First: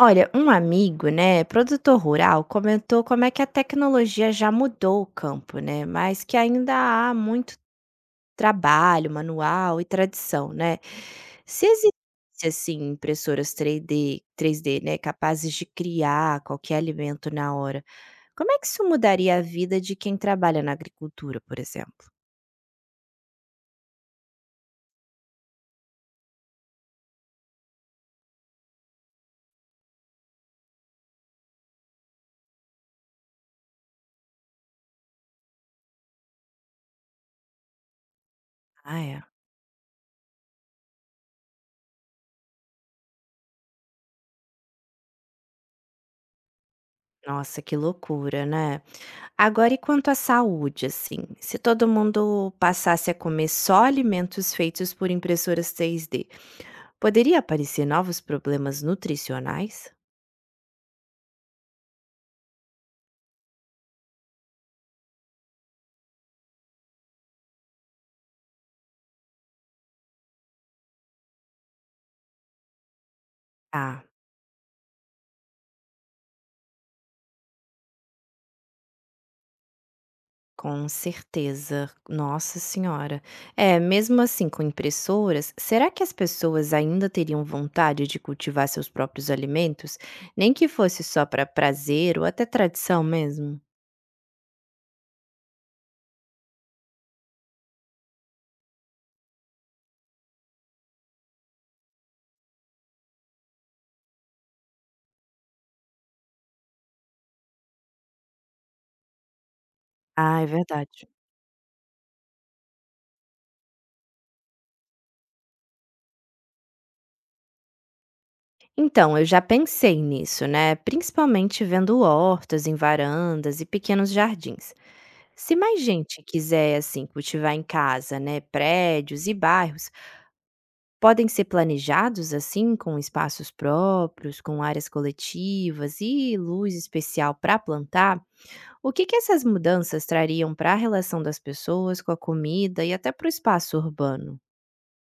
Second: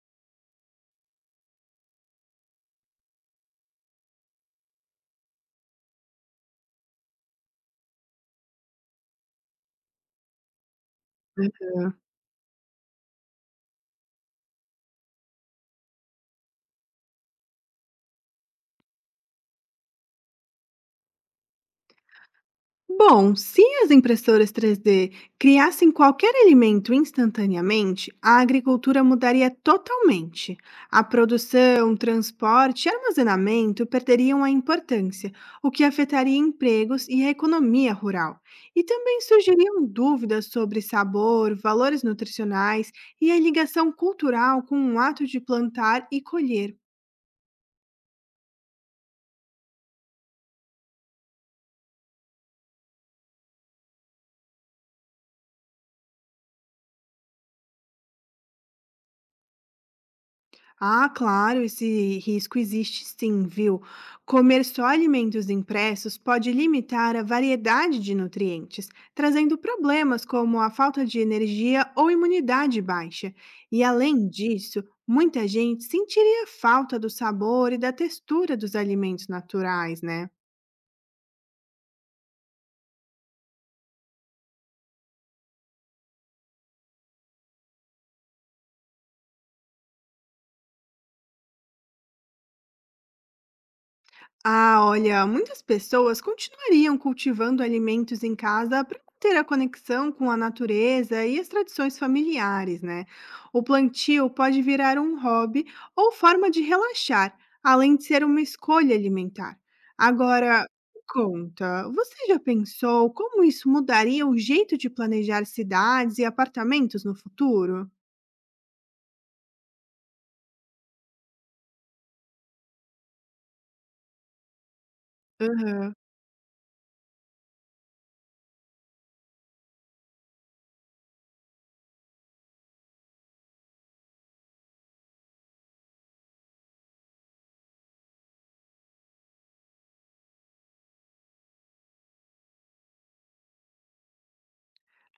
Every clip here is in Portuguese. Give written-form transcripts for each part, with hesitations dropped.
Olha, um amigo, né, produtor rural, comentou como é que a tecnologia já mudou o campo, né, mas que ainda há muito trabalho manual e tradição, né? Se existisse, Aham. assim, impressoras três d né, capazes de criar qualquer alimento na hora, como é que isso mudaria a vida de quem trabalha na agricultura, por exemplo? Bom, se as impressoras 3D criassem qualquer alimento instantaneamente, a agricultura mudaria totalmente. A produção, transporte e armazenamento perderiam a importância, o que afetaria empregos e a economia rural. E Ah, também é. surgiriam dúvidas sobre sabor, valores nutricionais e a ligação cultural com o ato de plantar e colher. Nossa, que loucura, né? Agora e quanto à saúde, assim, se todo mundo passasse a comer só alimentos feitos por impressoras 3D, poderia aparecer novos problemas nutricionais? Ah, claro, esse risco existe sim, viu? Comer só alimentos impressos pode limitar a variedade de nutrientes, trazendo problemas como a falta de energia ou imunidade baixa. E Ah, além disso, muita gente sentiria falta do sabor e da textura dos alimentos naturais, né? com certeza. Nossa senhora. É, mesmo assim, com impressoras, será que as pessoas ainda teriam vontade de cultivar seus próprios alimentos, nem que fosse só para prazer ou até tradição mesmo? Ah, olha, muitas pessoas continuariam cultivando alimentos em casa para manter a conexão com a natureza e as tradições familiares, né? O plantio pode virar um hobby ou forma de relaxar, além de ser uma escolha alimentar. Ah, é Agora, me verdade. conta, você já pensou como isso mudaria o jeito de planejar cidades e apartamentos no futuro? Então, eu já pensei nisso, né? Principalmente vendo hortas em varandas e pequenos jardins. Se mais Aham. gente quiser, assim, cultivar em casa, né? Prédios e bairros podem ser planejados assim, com espaços próprios, com áreas coletivas e luz especial para plantar. O que que essas mudanças trariam para a relação das pessoas com a comida e até para o espaço urbano?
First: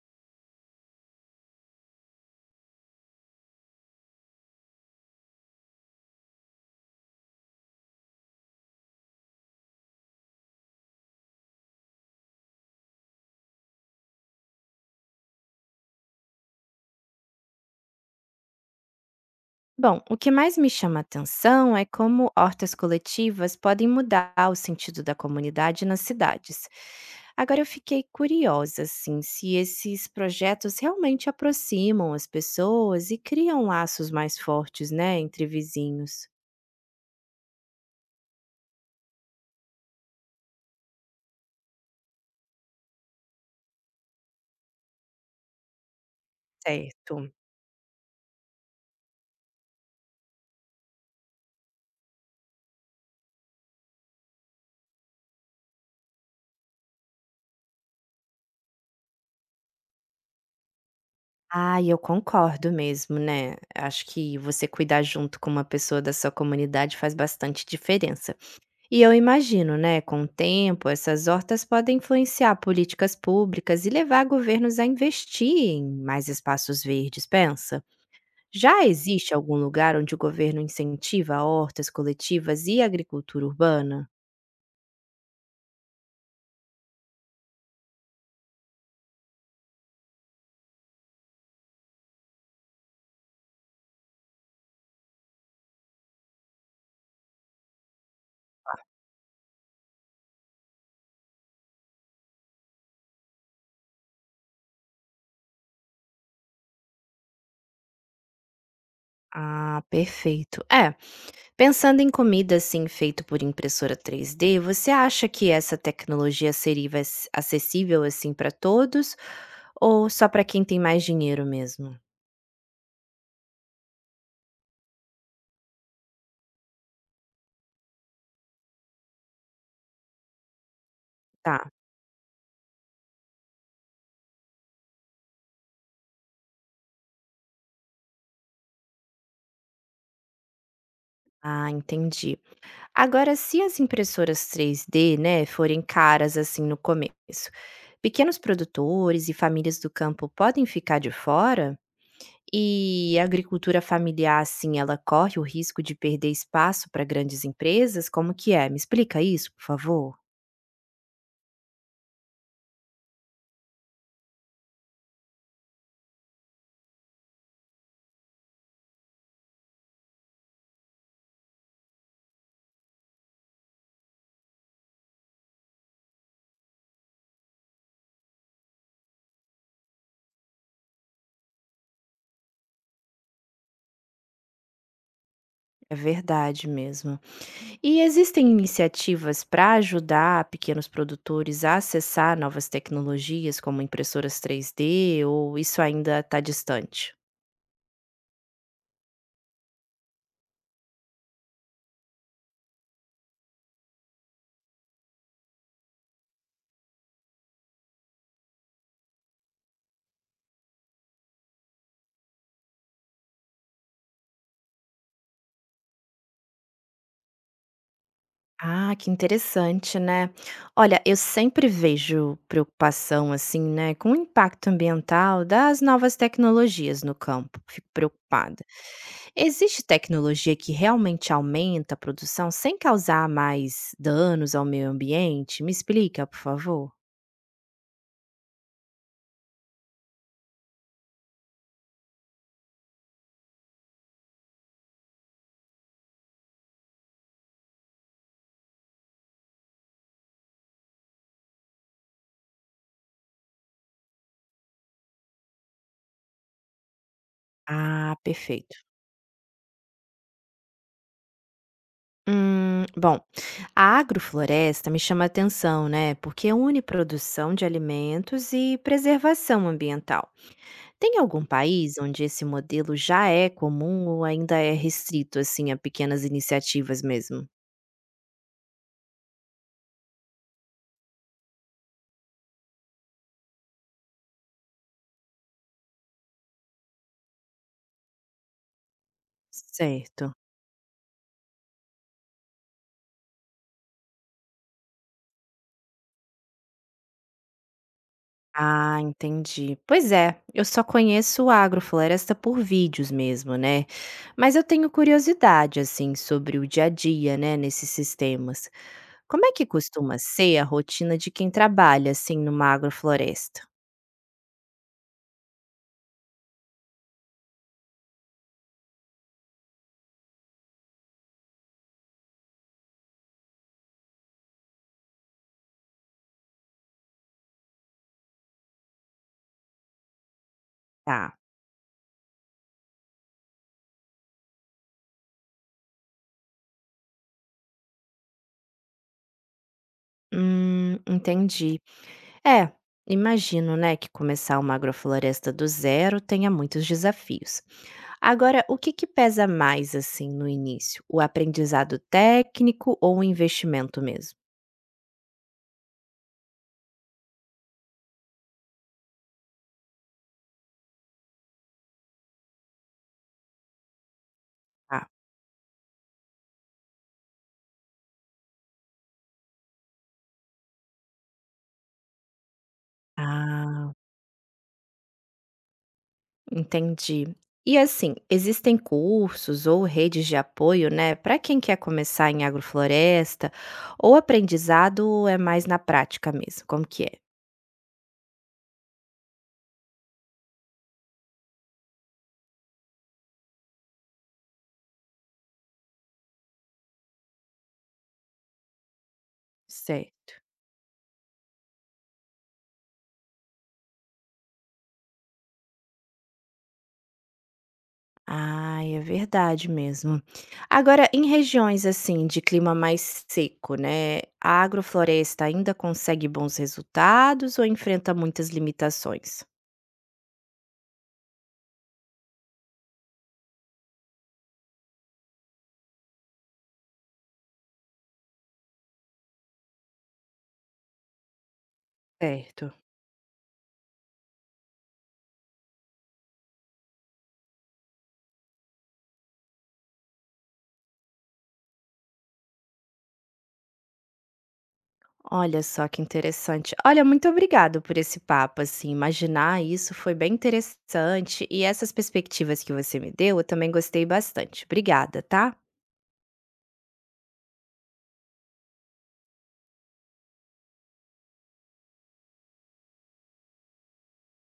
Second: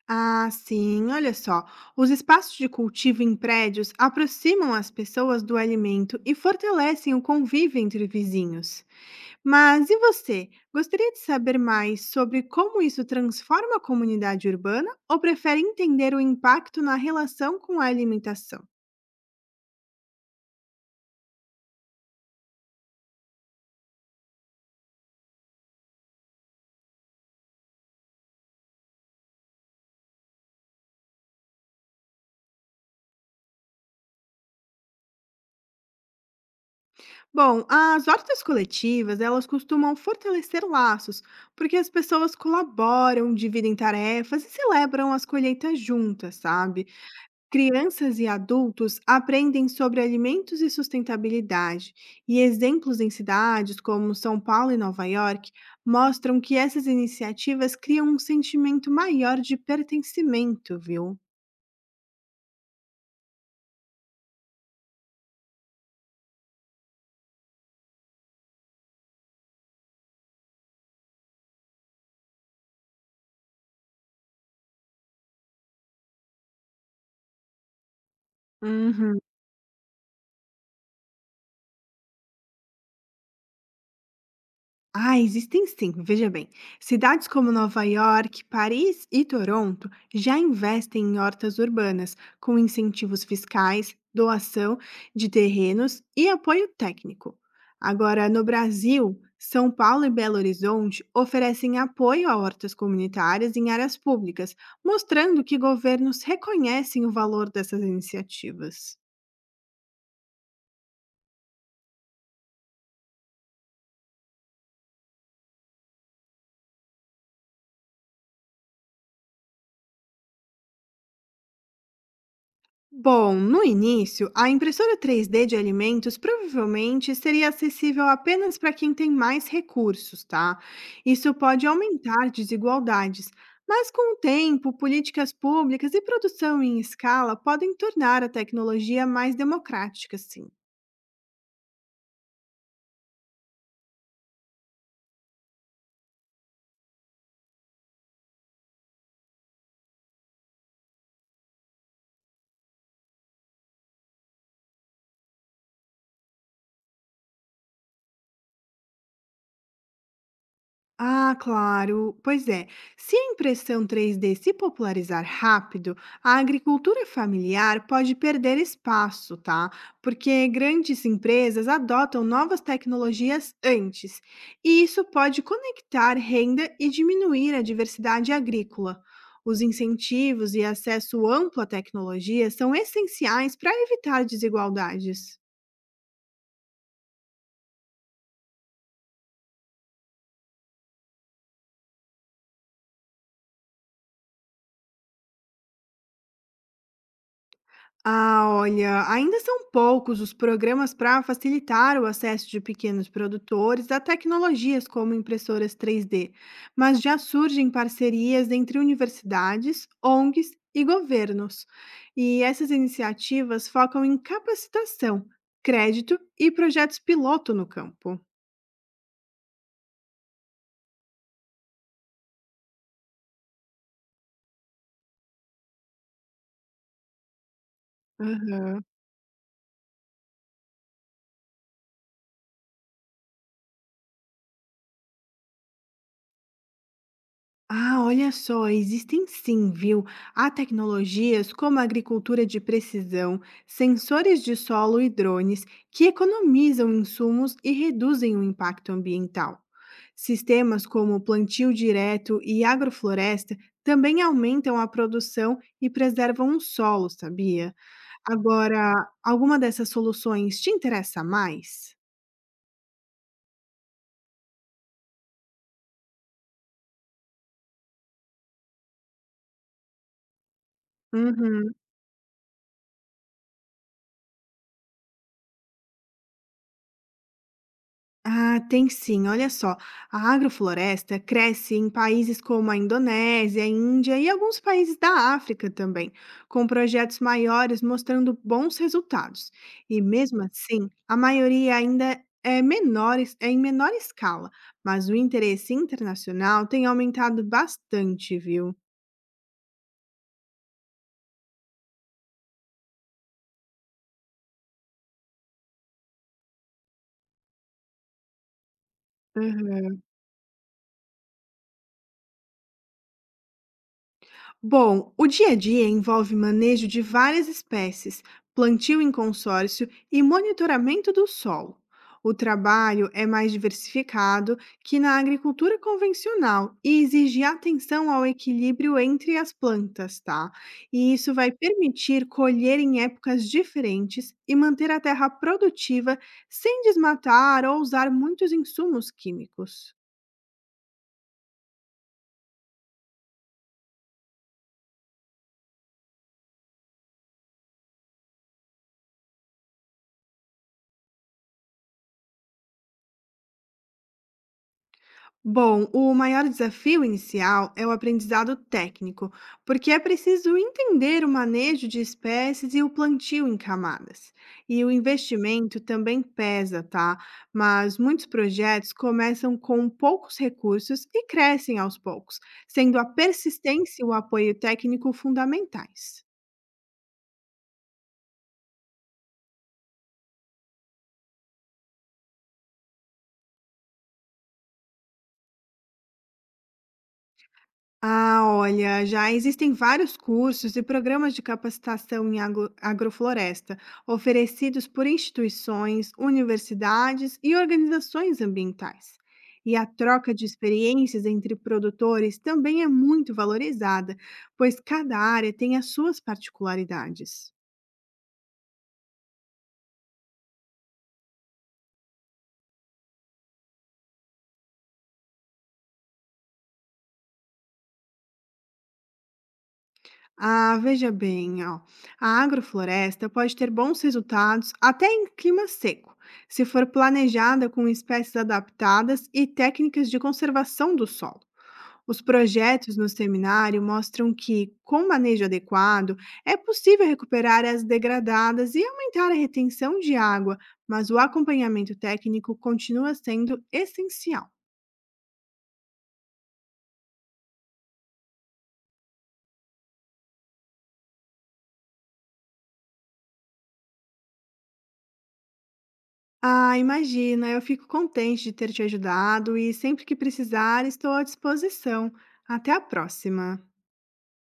Ah, sim, olha só. Os espaços de cultivo em prédios aproximam as pessoas do alimento e fortalecem o convívio entre vizinhos. Mas e você? Gostaria de saber mais sobre como isso transforma a comunidade urbana ou prefere entender o impacto na relação com a alimentação? Bom, o que mais me chama a atenção é como hortas coletivas podem mudar o sentido da comunidade nas cidades. Agora eu fiquei curiosa, assim, se esses projetos realmente aproximam as pessoas e criam laços mais fortes, né, entre vizinhos. Bom, as hortas coletivas, elas costumam fortalecer laços, porque as pessoas colaboram, dividem tarefas e celebram as colheitas juntas, sabe? Certo. Crianças e adultos aprendem sobre alimentos e sustentabilidade, e exemplos em cidades como São Paulo e Nova York mostram que essas iniciativas criam um sentimento maior de pertencimento, viu? Ah, eu concordo mesmo, né? Acho que você cuidar junto com uma pessoa da sua comunidade faz bastante diferença. E eu imagino, né, com o tempo, essas hortas podem influenciar políticas públicas e levar governos a investir em mais espaços verdes, pensa? Já Uhum. existe algum lugar onde o governo incentiva hortas coletivas e agricultura urbana? Ah, existem sim, veja bem. Cidades como Nova York, Paris e Toronto já investem em hortas urbanas, com incentivos fiscais, doação de terrenos e apoio técnico. Agora, no Brasil, São Paulo e Belo Horizonte oferecem apoio a hortas comunitárias em áreas públicas, mostrando que governos reconhecem o valor dessas iniciativas. Ah, perfeito. É, pensando em comida assim feito por impressora 3D, você acha que essa tecnologia seria acessível assim para todos ou só para quem tem mais dinheiro mesmo? Bom, no início, a impressora 3D de alimentos provavelmente seria acessível apenas para quem tem mais recursos, tá? Isso pode Tá. aumentar desigualdades, mas com o tempo, políticas públicas e produção em escala podem tornar a tecnologia mais democrática, sim. Ah, entendi. Agora, se as impressoras 3D, né, forem caras assim no começo, pequenos produtores e famílias do campo podem ficar de fora? E a agricultura familiar, assim, ela corre o risco de perder espaço para grandes empresas? Como que é? Me explica isso, por favor. Ah, claro. Pois é. Se a impressão 3D se popularizar rápido, a agricultura familiar pode perder espaço, tá? Porque grandes empresas adotam novas tecnologias antes, e isso pode conectar renda e diminuir a diversidade agrícola. Os incentivos e acesso amplo à tecnologia são essenciais para evitar desigualdades. É verdade mesmo. E existem iniciativas para ajudar pequenos produtores a acessar novas tecnologias como impressoras 3D ou isso ainda está distante? Ah, olha, ainda são poucos os programas para facilitar o acesso de pequenos produtores a tecnologias como impressoras 3D, mas já surgem parcerias entre universidades, ONGs e governos. E essas iniciativas focam em capacitação, crédito e projetos piloto no campo. Ah, que interessante, né. Olha, eu sempre vejo preocupação, assim, né, com o impacto ambiental das novas tecnologias no campo, fico preocupada. Existe tecnologia que realmente aumenta a produção sem causar mais danos ao meio ambiente? Me explica, por favor. Ah, olha só, existem sim, viu? Há tecnologias como a agricultura de precisão, sensores de solo e drones que economizam insumos e reduzem o impacto ambiental. Sistemas como plantio direto e agrofloresta também aumentam a produção e preservam o solo, sabia? Ah, perfeito. Agora, alguma dessas soluções te interessa mais? Bom, a agrofloresta me chama a atenção, né, porque une produção de alimentos e preservação ambiental. Tem algum Uhum. país onde esse modelo já é comum ou ainda é restrito, assim, a pequenas iniciativas mesmo? Ah, tem sim. Olha só, a agrofloresta cresce em países como a Indonésia, a Índia e alguns países da África também, com projetos maiores mostrando bons resultados. E Certo. mesmo assim, a maioria ainda é menor, é em menor escala, mas o interesse internacional tem aumentado bastante, viu? Ah, entendi. Pois é, eu só conheço agrofloresta por vídeos mesmo, né? Mas eu tenho curiosidade, assim, sobre o dia a dia, né, nesses sistemas. Como é que costuma ser a rotina de quem trabalha, assim, numa agrofloresta? Bom, o dia a dia envolve manejo de várias espécies, plantio em consórcio e monitoramento do solo. O trabalho é mais diversificado que na agricultura convencional e exige atenção ao equilíbrio entre as plantas, tá? E isso Tá. vai permitir colher em épocas diferentes e manter a terra produtiva sem desmatar ou usar muitos insumos químicos. Entendi. É, imagino, né, que começar uma agrofloresta do zero tenha muitos desafios. Agora, o que que pesa mais assim no início? O aprendizado técnico ou o investimento mesmo? Bom, o maior desafio inicial é o aprendizado técnico, porque é preciso entender o manejo de espécies e o plantio em camadas. E o Ah, investimento também pesa, tá? Mas muitos projetos começam com poucos recursos e crescem aos poucos, sendo a ah, persistência e o apoio técnico fundamentais. entendi. E assim, existem cursos ou redes de apoio, né, para quem quer começar em agrofloresta, ou aprendizado é mais na prática mesmo? Como que é? Ah, olha, já existem vários cursos e programas de capacitação em agrofloresta, oferecidos por instituições, universidades e organizações ambientais. E a Sei. troca de experiências entre produtores também é muito valorizada, pois cada área tem as suas particularidades. Ah, é verdade mesmo. Agora, em regiões assim de clima mais seco, né, a agrofloresta ainda consegue bons resultados ou enfrenta muitas limitações? Ah, veja bem, ó. A agrofloresta pode ter bons resultados até em clima seco, se for planejada com espécies adaptadas e técnicas de conservação do solo. Os Certo. projetos no seminário mostram que, com manejo adequado, é possível recuperar áreas degradadas e aumentar a retenção de água, mas o acompanhamento técnico continua sendo essencial. Olha só que interessante. Olha, muito obrigado por esse papo, assim, imaginar isso foi bem interessante e essas perspectivas que você me deu, eu também gostei bastante. Obrigada, tá? Ah, imagina, eu fico contente de ter te ajudado e sempre que precisar, estou à disposição. Até a próxima.